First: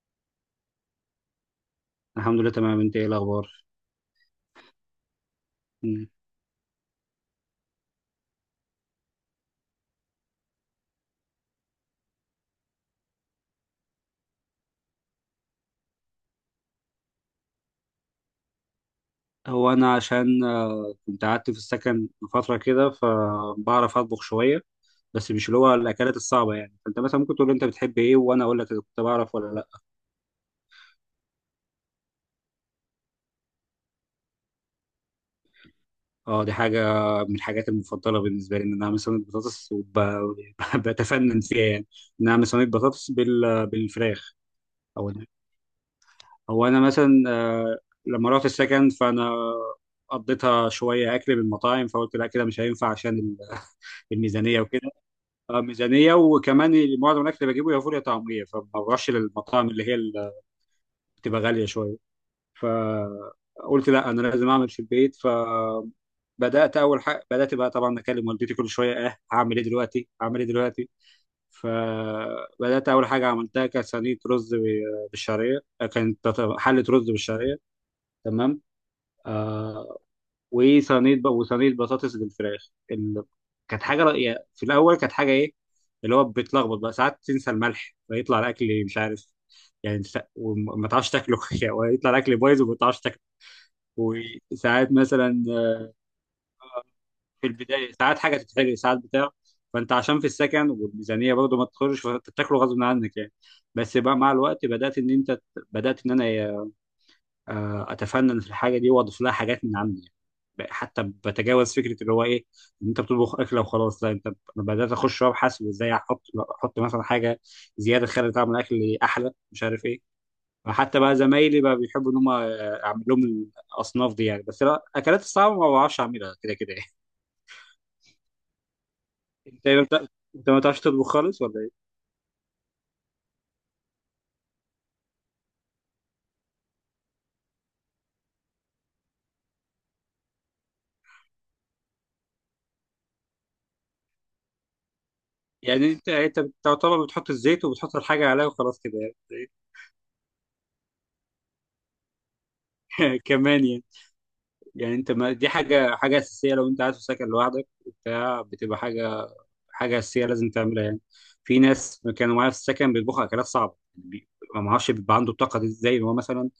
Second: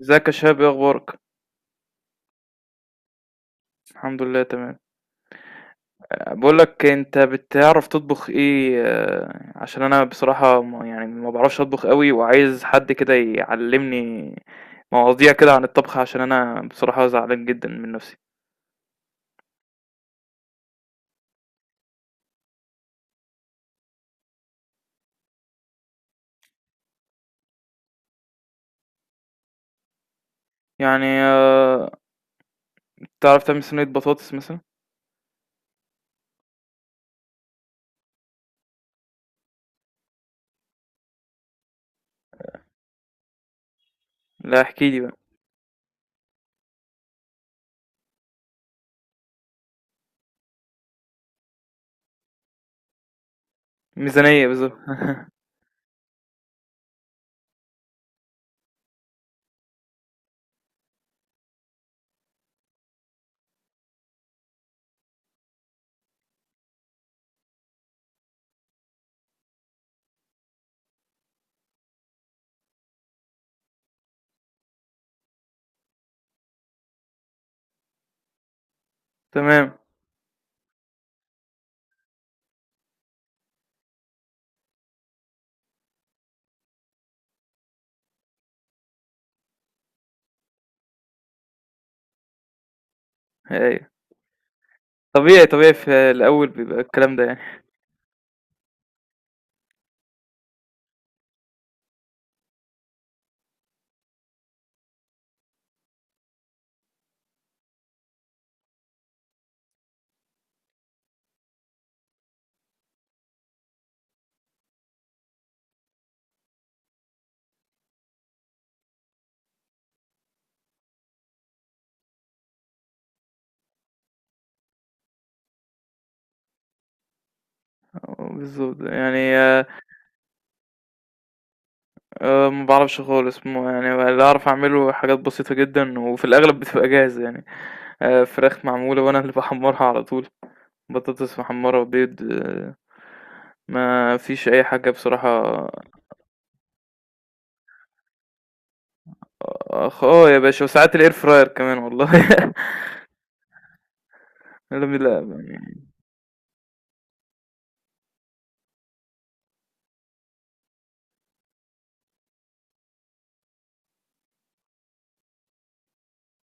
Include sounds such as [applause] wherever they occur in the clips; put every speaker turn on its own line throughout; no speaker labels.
ازيك يا شباب؟ ايه اخبارك؟
الحمد لله، تمام. انت ايه الاخبار؟
الحمد لله، تمام.
مم.
بقول لك، انت بتعرف تطبخ ايه؟ عشان انا بصراحة ما بعرفش اطبخ قوي، وعايز حد كده يعلمني مواضيع كده عن الطبخ، عشان انا بصراحة زعلان جدا من نفسي.
هو انا عشان كنت قعدت في السكن فتره كده فبعرف اطبخ شويه، بس مش اللي هو الاكلات الصعبه يعني. فانت مثلا ممكن تقول لي انت بتحب ايه وانا اقول لك اذا كنت بعرف ولا لا.
يعني تعرف تعمل صينية بطاطس مثلا؟
اه، دي حاجه من الحاجات المفضله بالنسبه لي، ان انا اعمل صينيه بطاطس وبتفنن [laughs] فيها يعني، ان انا اعمل صينيه بطاطس بالفراخ.
لا، احكي لي
او
بقى.
انا هو انا مثلا لما رحت السكن فانا قضيتها شويه اكل من المطاعم، فقلت لا كده مش هينفع عشان
ميزانية
الميزانيه
بالظبط.
وكده.
[laughs]
ميزانيه، وكمان معظم الاكل اللي بجيبه يا فول يا طعميه، فما بروحش للمطاعم اللي هي اللي بتبقى غاليه شويه. فقلت لا انا لازم اعمل في البيت، فبدات. اول حاجه بدات بقى طبعا اكلم والدتي كل شويه، اه هعمل ايه دلوقتي، هعمل ايه دلوقتي. فبدات اول حاجه عملتها كانت صينيه رز بالشعريه، كانت حله رز بالشعريه، تمام.
تمام.
آه، وصينيه بطاطس بالفراخ كانت حاجه في الاول كانت حاجه ايه، اللي هو بتلخبط بقى، ساعات تنسى الملح فيطلع الاكل مش عارف يعني وما تعرفش تاكله [laughs] يعني، ويطلع الاكل بايظ وما تعرفش تاكله.
ايوه.
وساعات مثلا،
طبيعي طبيعي، في الاول بيبقى الكلام ده يعني.
في البدايه ساعات حاجه تتحرق، ساعات بتاع. فانت عشان في السكن والميزانيه برضه ما تخرجش، فانت بتاكله غصب عنك يعني. بس بقى مع الوقت بدات ان انت، بدات ان انا اتفنن في الحاجه دي واضيف لها حاجات من عندي يعني. حتى بتجاوز فكره اللي هو ايه، ان انت بتطبخ اكله وخلاص، لا انت، انا بدات اخش وابحث وازاي احط مثلا حاجه زياده تخلي طعم الاكل احلى، مش عارف ايه. فحتى بقى زمايلي بقى بيحبوا ان هم اعمل لهم الاصناف دي يعني، بس لا اكلات الصعبه ما بعرفش اعملها كده كده يعني.
[laughs] بالظبط يعني
[laughs]
آه،
انت ما بتع- انت ما بتعرفش تطبخ خالص ولا ايه؟
ما بعرفش خالص. اللي اعرف اعمله حاجات بسيطة جدا، وفي الاغلب بتبقى جاهزة يعني. فراخ معمولة وانا اللي [laughs] بحمرها على طول. بطاطس محمرة وبيض. ما فيش اي حاجة بصراحة.
يعني انت، انت بتعتبر بتحط الزيت وبتحط الحاجه عليها وخلاص كده؟
اخ اه يا باشا، وساعات الاير فراير كمان والله.
يعني [laughs] كمان يعني.
[laughs] لا،
يعني انت ما
لا.
دي
يعني
حاجه اساسيه، لو انت قاعد في سكن لوحدك وبتاع بتبقى حاجه، حاجه اساسيه لازم تعملها يعني. في ناس كانوا معايا في السكن بيطبخوا اكلات صعبه ما اعرفش بيبقى عنده الطاقه دي ازاي، إن هو مثلا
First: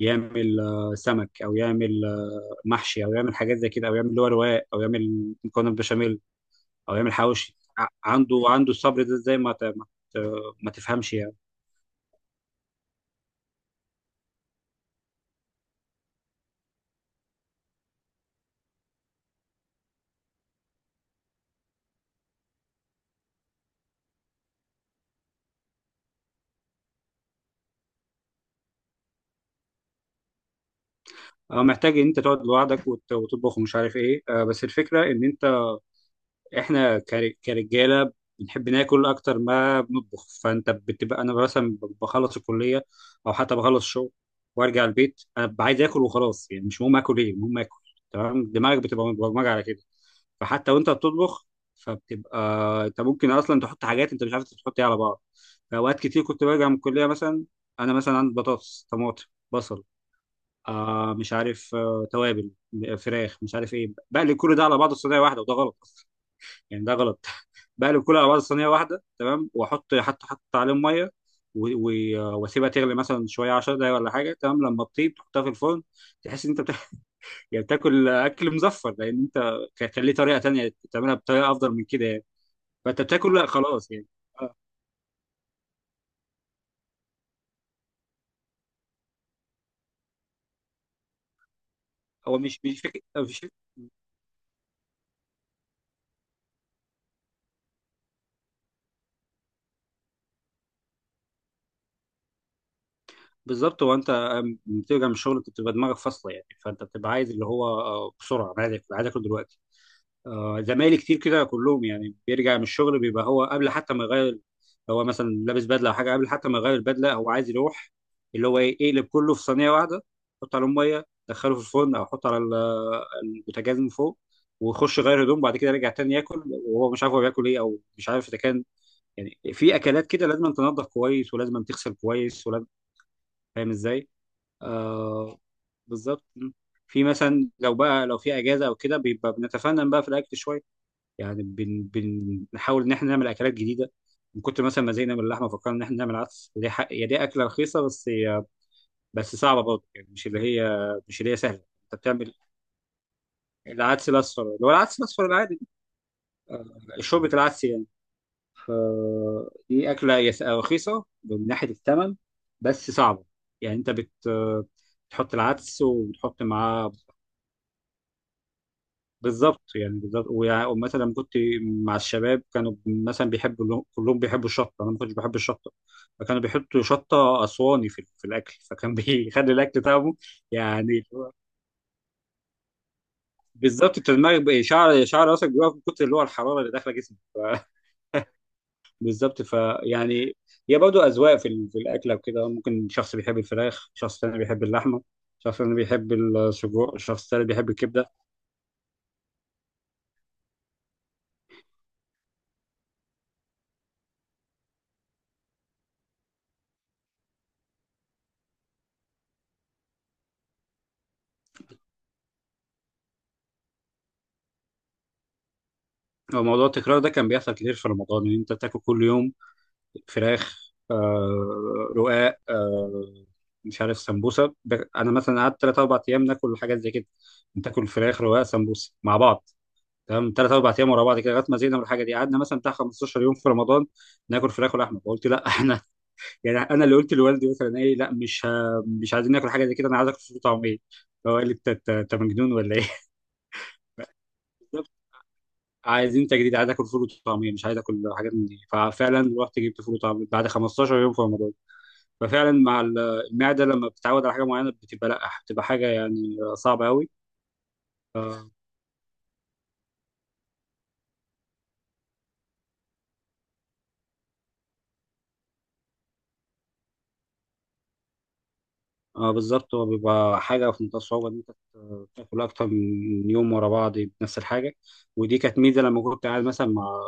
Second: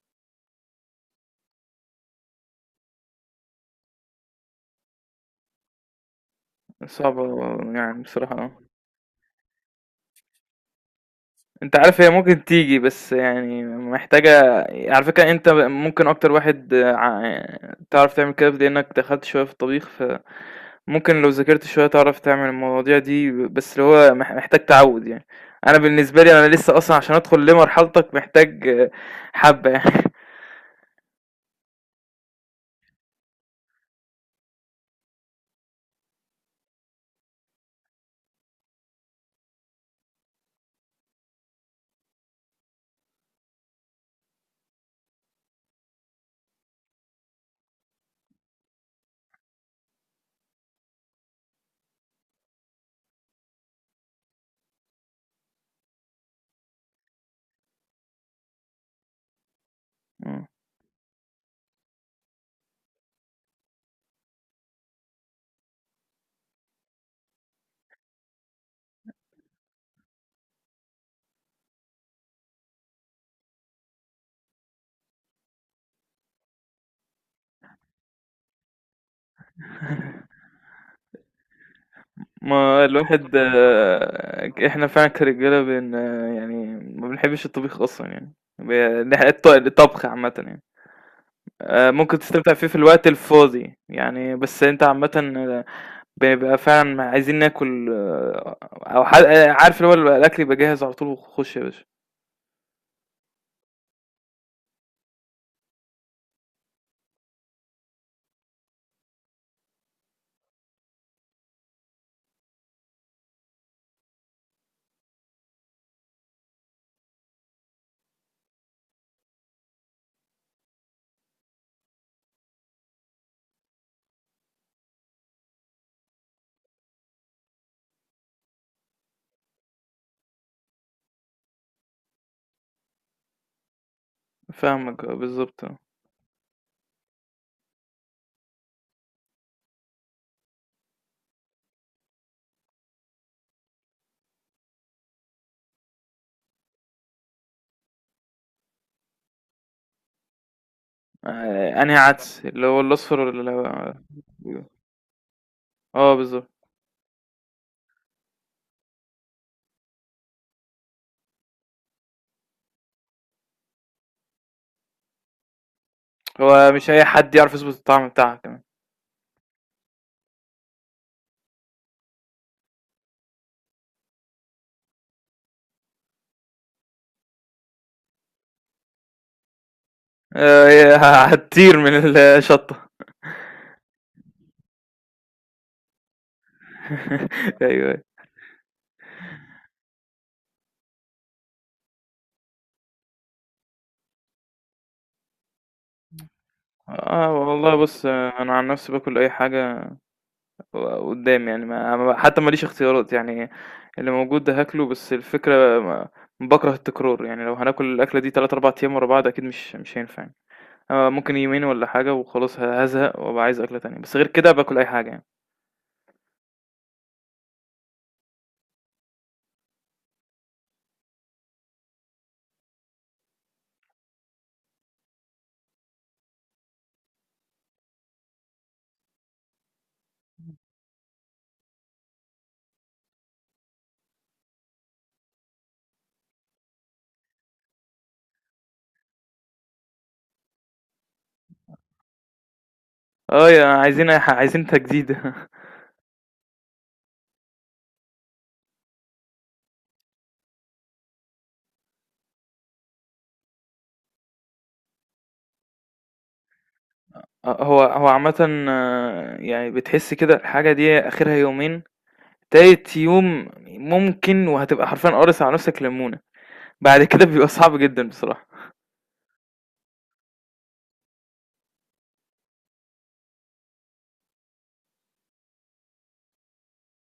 يعمل سمك، او يعمل محشي، او يعمل حاجات زي كده، او يعمل اللي هو رواق، او يعمل مكرونه بشاميل، او يعمل
صعبة،
حواوشي.
يعني
عنده،
بصراحة.
عنده الصبر ده ازاي، ما تفهمش يعني.
انت عارف، هي ممكن تيجي بس يعني محتاجة. على فكرة انت ممكن اكتر واحد، تعرف تعمل كده، لانك دخلت شوية في الطبيخ. ممكن لو ذاكرت شوية تعرف تعمل المواضيع دي، بس اللي هو محتاج تعوّد يعني. أنا بالنسبة لي، أنا لسه أصلًا عشان أدخل لمرحلتك محتاج حبّة يعني.
محتاج ان انت تقعد لوحدك وتطبخ ومش عارف ايه. بس الفكره ان انت، احنا كرجاله بنحب ناكل اكتر ما بنطبخ. فانت بتبقى، انا مثلا بخلص الكليه او حتى بخلص الشغل وارجع البيت، انا ببقى عايز اكل وخلاص. يعني مش مهم اكل ايه، المهم اكل، تمام. دماغك بتبقى مبرمجه على كده، فحتى وانت بتطبخ فبتبقى، انت ممكن اصلا تحط حاجات انت مش عارف تحط ايه على بعض. فاوقات كتير كنت برجع من الكليه مثلا، انا مثلا عندي بطاطس، طماطم، بصل،
إمم.
آه مش عارف، آه توابل، فراخ، مش عارف ايه، بقلب كل ده على بعضه في صينيه واحده، وده غلط يعني، ده غلط. [laughs] بقلب كله على بعض صينيه واحده تمام، واحط حتى، حط عليهم ميه واسيبها تغلي مثلا شويه 10 دقايق ولا حاجه، تمام، لما تطيب تحطها في الفرن. تحس ان انت بتاكل [laughs] يعني، بتاكل اكل مزفر، لان انت كان ليه
[laughs]
طريقه تانيه تعملها بطريقه افضل من كده يعني.
ما
فانت
الواحد
بتاكل لا خلاص يعني.
آه،
آه،
إحنا فعلًا كرجالة بن آه، يعني ما بنحبّش الطبيخ أصلًا يعني. ب نح الط الطبخ عامةً يعني. ممكن
هو
تستمتع
مش
فيه في
مش فكره،
الوقت
مش
الفاضي، يعني بس أنت عامةً. بيبقى فعلًا عايزين ناكل آه، أو ح آه، عارف اللي هو الأكل يبقى جاهز على طول وخُش يا باشا.
بالظبط. هو انت بترجع من الشغل بتبقى دماغك فاصله يعني، فانت بتبقى عايز اللي هو بسرعه، انا عايز اكل دلوقتي. زمايلي كتير كده، كلهم يعني بيرجع من الشغل بيبقى هو قبل حتى ما يغير، هو مثلا لابس بدله او حاجه، قبل حتى ما يغير البدله هو عايز يروح اللي هو ايه، يقلب كله في صينيه واحده، يحط عليهم ميه دخله في الفرن، او يحط على البوتاجاز من فوق، ويخش يغير هدوم، بعد كده يرجع تاني ياكل وهو مش عارف هو بياكل ايه، او مش عارف اذا كان يعني في اكلات كده لازم تنضف كويس، ولازم تغسل كويس، ولازم. فاهم ازاي؟
فاهمك،
آه،
بالضبط.
بالظبط. في مثلا، لو بقى لو في اجازه او كده بيبقى بنتفنن بقى في الاكل شويه يعني. بنحاول ان احنا نعمل اكلات جديده. من كتر مثلا ما زهقنا من اللحمه فكرنا ان احنا نعمل عدس، دي حق هي دي اكله رخيصه، بس هي، بس صعبه برضه يعني، مش اللي هي، مش اللي هي سهله. انت
أنهي
بتعمل
عدس؟ اللي هو الأصفر والّا اللي هو.
العدس الاصفر، اللي هو العدس الاصفر العادي،
آه، بالضبط.
شوربه العدس يعني. ف- دي اكله هي رخيصه من ناحيه الثمن، بس صعبه يعني. انت بت بتحط العدس وبتحط
هو مش
معاه.
أي حد يعرف يضبط الطعم بتاعها كمان.
بالظبط يعني، بالظبط. ومثلا كنت مع الشباب كانوا مثلا بيحبوا كلهم بيحبوا الشطه، انا ما كنتش بحب الشطه، فكانوا بيحطوا شطه اسواني في في الاكل، فكان [laughs] بيخلي الاكل طعمه
هي [laughs]
يعني،
هتطير من الشطة.
بالظبط. انت دماغك شعر راسك بيقف من كتر اللي هو الحراره اللي
[laughs]
داخله جسمك [laughs]
أيوه، أيوه.
بالظبط. هي برضه اذواق في في الاكله وكده، ممكن شخص بيحب الفراخ، شخص تاني بيحب اللحمه، شخص تاني بيحب السجق، شخص
آه
تاني بيحب
والله بُص،
الكبده.
آه، أنا عن نفسي باكل أي حاجة ق قدّامي يعني. ما حتى ما ليش اختيارات، يعني اللي موجود ده هاكله، بس الفكرة ما باكره التكرار، يعني لو هناكل الأكلة دي 3، 4 أيام ورا بعض أكيد مش هينفع يعني. آه، ممكن يومين والّا حاجة وخلاص هازهق وأبقى عايز أكلة تانية، بس غير كده باكل أي حاجة يعني.
هو موضوع التكرار ده كان بيحصل كتير في رمضان، ان انت تاكل كل يوم فراخ، آه، رقاق، آه، مش عارف، سمبوسه. انا مثلا قعدت 3 4 ايام ناكل حاجات زي كده، بتاكل فراخ رقاق سمبوسه مع بعض، تمام، 3 4 ايام ورا بعض كده، لغايه ما زهقنا من الحاجه دي. قعدنا مثلا بتاع 15 يوم في رمضان ناكل فراخ ولحمه، فقلت لا [laughs] احنا يعني. انا اللي قلت لوالدي مثلا ايه، لا مش مش عايزين ناكل حاجه زي كده، انا عايز اكل فول وطعميه. فهو قال لي انت، أنت مجنون ولا ايه؟ [laughs]
يا عايزين، عايزين
بالظبط.
تجديد. [laughs]
عايزين تجديد، عايز اكل فول وطعميه، مش عايز اكل حاجات من دي. ففعلا رحت جبت فول وطعميه بعد 15 يوم في رمضان. ففعلا مع المعدة لما بتتعود على حاجة معينة بتبقى لا، بتبقى حاجة يعني صعبة قوي.
هو هو
آه.
عامةً، يعني بتحس كده الحاجة دي آخرها يومين، تالت يوم ممكن وهتبقى حرفيًا قارص على نفْسك ليمونة، بعد كده بيبقى صعب جدًا بصراحة.
بالظبط، هو بيبقى حاجة في منتهى الصعوبة إن أنت تاكل أكتر من يوم ورا بعض بنفس الحاجة. ودي كانت ميزة لما كنت قاعد مثلا مع،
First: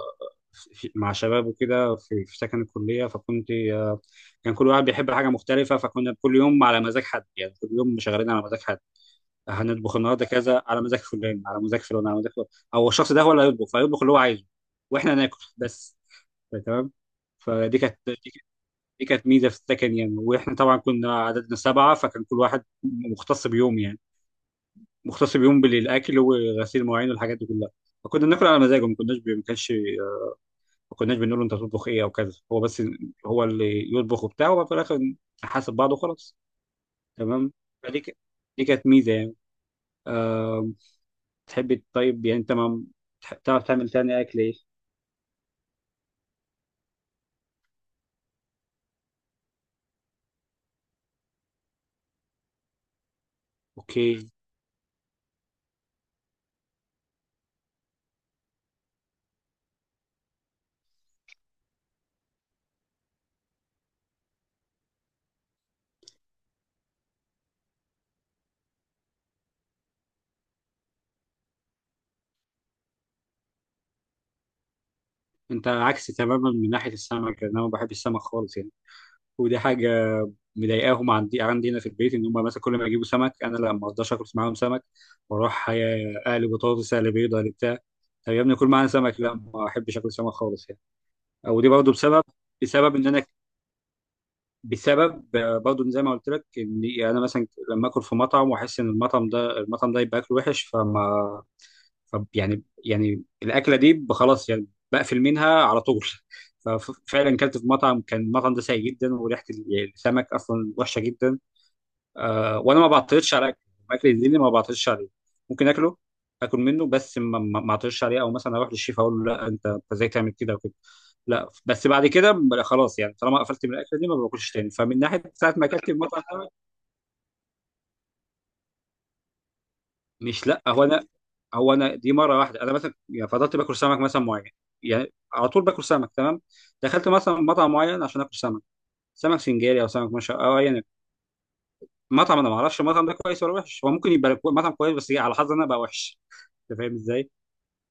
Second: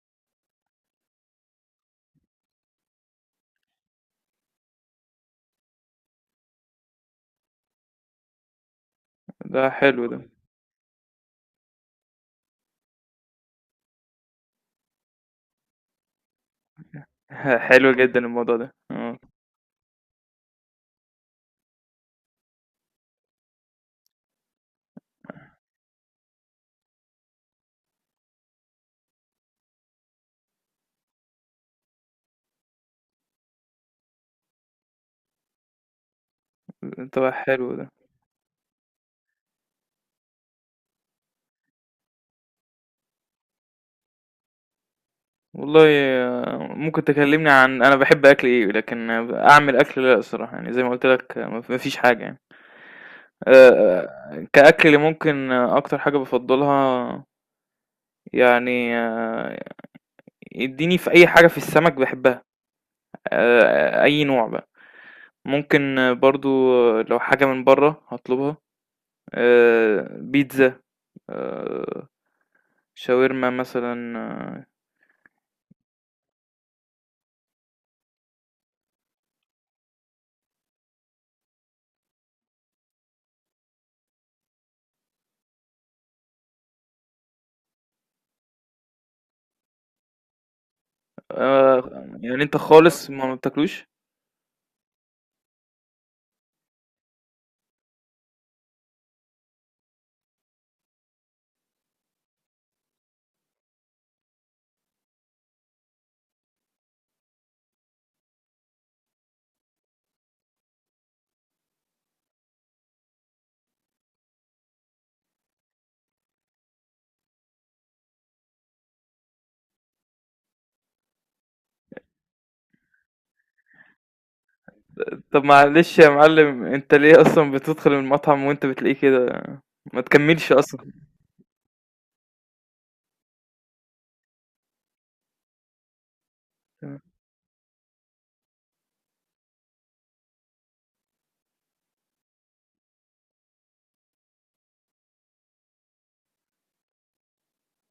مع شباب وكده في في سكن الكلية، فكنت كان كل واحد بيحب حاجة مختلفة، فكنا كل يوم على مزاج حد يعني، كل يوم شغالين على مزاج حد.
ده
هنطبخ
حلو ده.
النهاردة كذا على مزاج فلان، على مزاج فلان، على مزاج فلان، أو الشخص ده هو اللي هيطبخ، فيطبخ اللي هو عايزه واحنا ناكل بس، تمام.
[laughs]
فدي
حلو
كانت دي
جدًا
كانت
الموضوع ده،
دي
آه،
كانت ميزه في السكن يعني. واحنا طبعا كنا عددنا 7، فكان كل واحد مختص بيوم يعني، مختص بيوم بالاكل وغسيل المواعين والحاجات دي كلها. فكنا بناكل على مزاجه، ما كناش بي- ما كانش ما كناش بنقول له انت تطبخ ايه او كذا، هو بس، هو اللي يطبخ وبتاع، وفي الاخر نحاسب بعض وخلاص،
طَب
تمام.
حلو ده.
فدي ك- دي كانت ميزه يعني. أه. تحب، طيب يعني انت ما تعرف تعمل تاني اكل ايه؟
والله، ممكن تكلمني عن أنا باحب أكل إيه، لكن، أعمل أكل لأ الصراحة، يعني زي ما قُلت لك ما ما فيش حاجة يعني.
اوكي.
كأكل اللي ممكن، أكتر حاجة بافضّلها يعني. اديني في أي حاجة، في السمك باحبها. أي نوع بقى، ممكن برضه لو حاجة من برّه هاطلبها. بيتزا. آآ، شاورما مثلًا.
انت عكسي تماما من ناحيه السمك يعني. انا ما بحب السمك خالص يعني. ودي حاجه مضايقاهم، عندي هنا في البيت، ان هم مثلا كل ما يجيبوا سمك انا لا ما اقدرش اكل معاهم سمك. بروح اقلي بطاطس، اقلي بيض، اقلي بتاع. طب يا ابني كل معانا سمك، لا ما احبش اكل سمك خالص يعني. او دي برضه
آآ،
بسبب،
يعني أنت
بسبب ان
خالص
انا
ما بتاكلوش؟
بسبب برضه زي ما قلت لك، ان انا مثلا لما اكل في مطعم واحس ان المطعم ده، المطعم ده يبقى اكله وحش، فما، طب يعني، يعني الاكله دي خلاص يعني، بقفل منها على طول. [laughs] ففعلا كلت في مطعم كان المطعم ده سيء جدا، وريحه يعني السمك اصلا وحشه جدا. آه، وانا ما بعترضش على اكل، اكل الدين ما بعترضش عليه، ممكن اكله، اكل منه، بس ما اعترضش عليه، او مثلا اروح للشيف اقول له لا انت، انت ازاي تعمل كده وكده، لا. بس بعد كده خلاص يعني، طالما قفلت من الاكله دي ما باكلش تاني. فمن ناحيه
طب
ساعه ما اكلت في
معلش يا
المطعم ده،
معلم، أنت ليه أصلًا بتدخل المطعم وأنت بتلاقيه كده؟ ما
مش
تكمّلش
لا هو
أصلًا.
انا هو انا دي مره واحده. انا مثلا يعني فضلت باكل سمك مثلا معين يعني، على طول باكل سمك، تمام. دخلت مثلا مطعم معين عشان اكل سمك، سمك سنجاري او سمك مشا او ايا يكن، مطعم انا ما اعرفش المطعم ده كويس ولا وحش، هو ممكن يبقى مطعم كويس، بس إيه، على حظي انا بقى وحش. انت فاهم ازاي؟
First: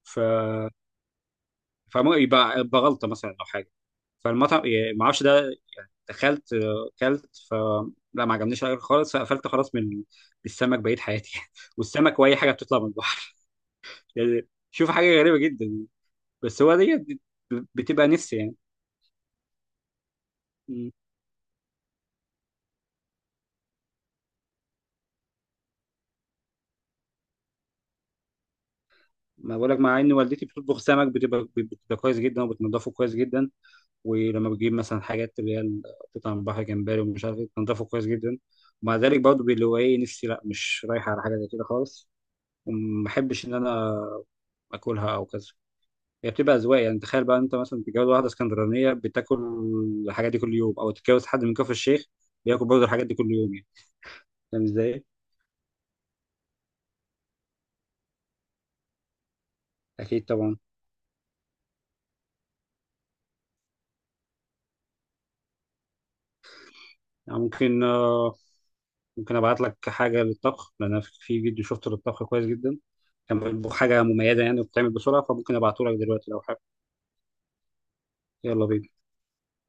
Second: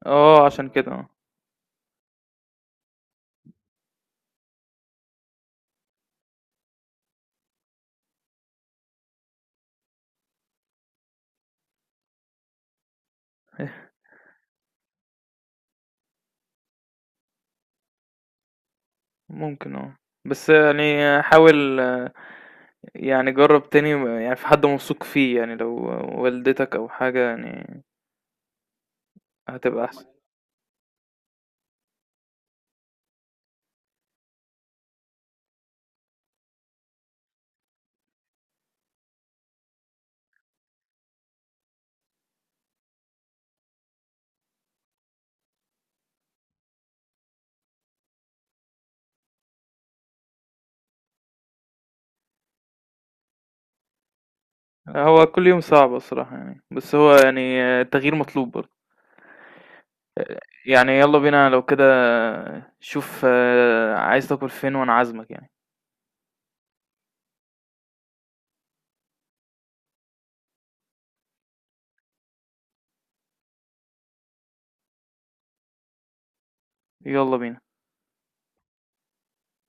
ف
عشان كده.
فممكن يبقى بغلطه مثلا او حاجه. فالمطعم يعني ما اعرفش ده، دخلت كلت، ف، لا ما عجبنيش الأكل خالص، فقفلت خلاص من السمك بقيت حياتي [laughs] والسمك واي حاجه بتطلع من البحر يعني، شوف حاجه غريبه جدا، بس هو ديت بتبقى نفسي يعني.
ممكن. بس
مم.
يعني حاول. يعني جرّب تاني. يعني في حد موثوق فيه يعني، لو والدتك أو حاجة يعني،
ما بقولك،
هتبقى
مع
احسن.
ان والدتي بتطبخ سمك بتبقى، بتبقى كويس جدا وبتنضفه كويس جدا. ولما بتجيب مثلا حاجات اللي هي قطع من البحر، جمبري ومش عارف ايه، بتنضفه كويس جدا، ومع ذلك برضه اللي هو ايه، نفسي لا مش رايحه على حاجه زي كده خالص، وما بحبش ان انا اكلها او كذا. هي بتبقى اذواق يعني، تخيل بقى انت مثلا تتجوز واحده اسكندرانيه بتاكل الحاجات دي كل يوم، او تتجوز حد من كفر الشيخ بياكل برضه الحاجات دي كل يوم يعني. فاهم ازاي؟
هو كل يوم صعب الصراحة يعني، بس هو يعني التغيير مطلوب برضه.
اكيد طبعا.
يعني يلا بينا لو كده، شوف، عايز تاكل فين وانا عازمك يعني.
يعني ممكن ممكن ابعت لك حاجه للطبخ، لان انا في فيديو شفته للطبخ كويس جدا، كان بيطبخ حاجه مميزه يعني بتتعمل بسرعه، فممكن ابعته لك دلوقتي لو حابب.
يلا بينا.
يلا بينا.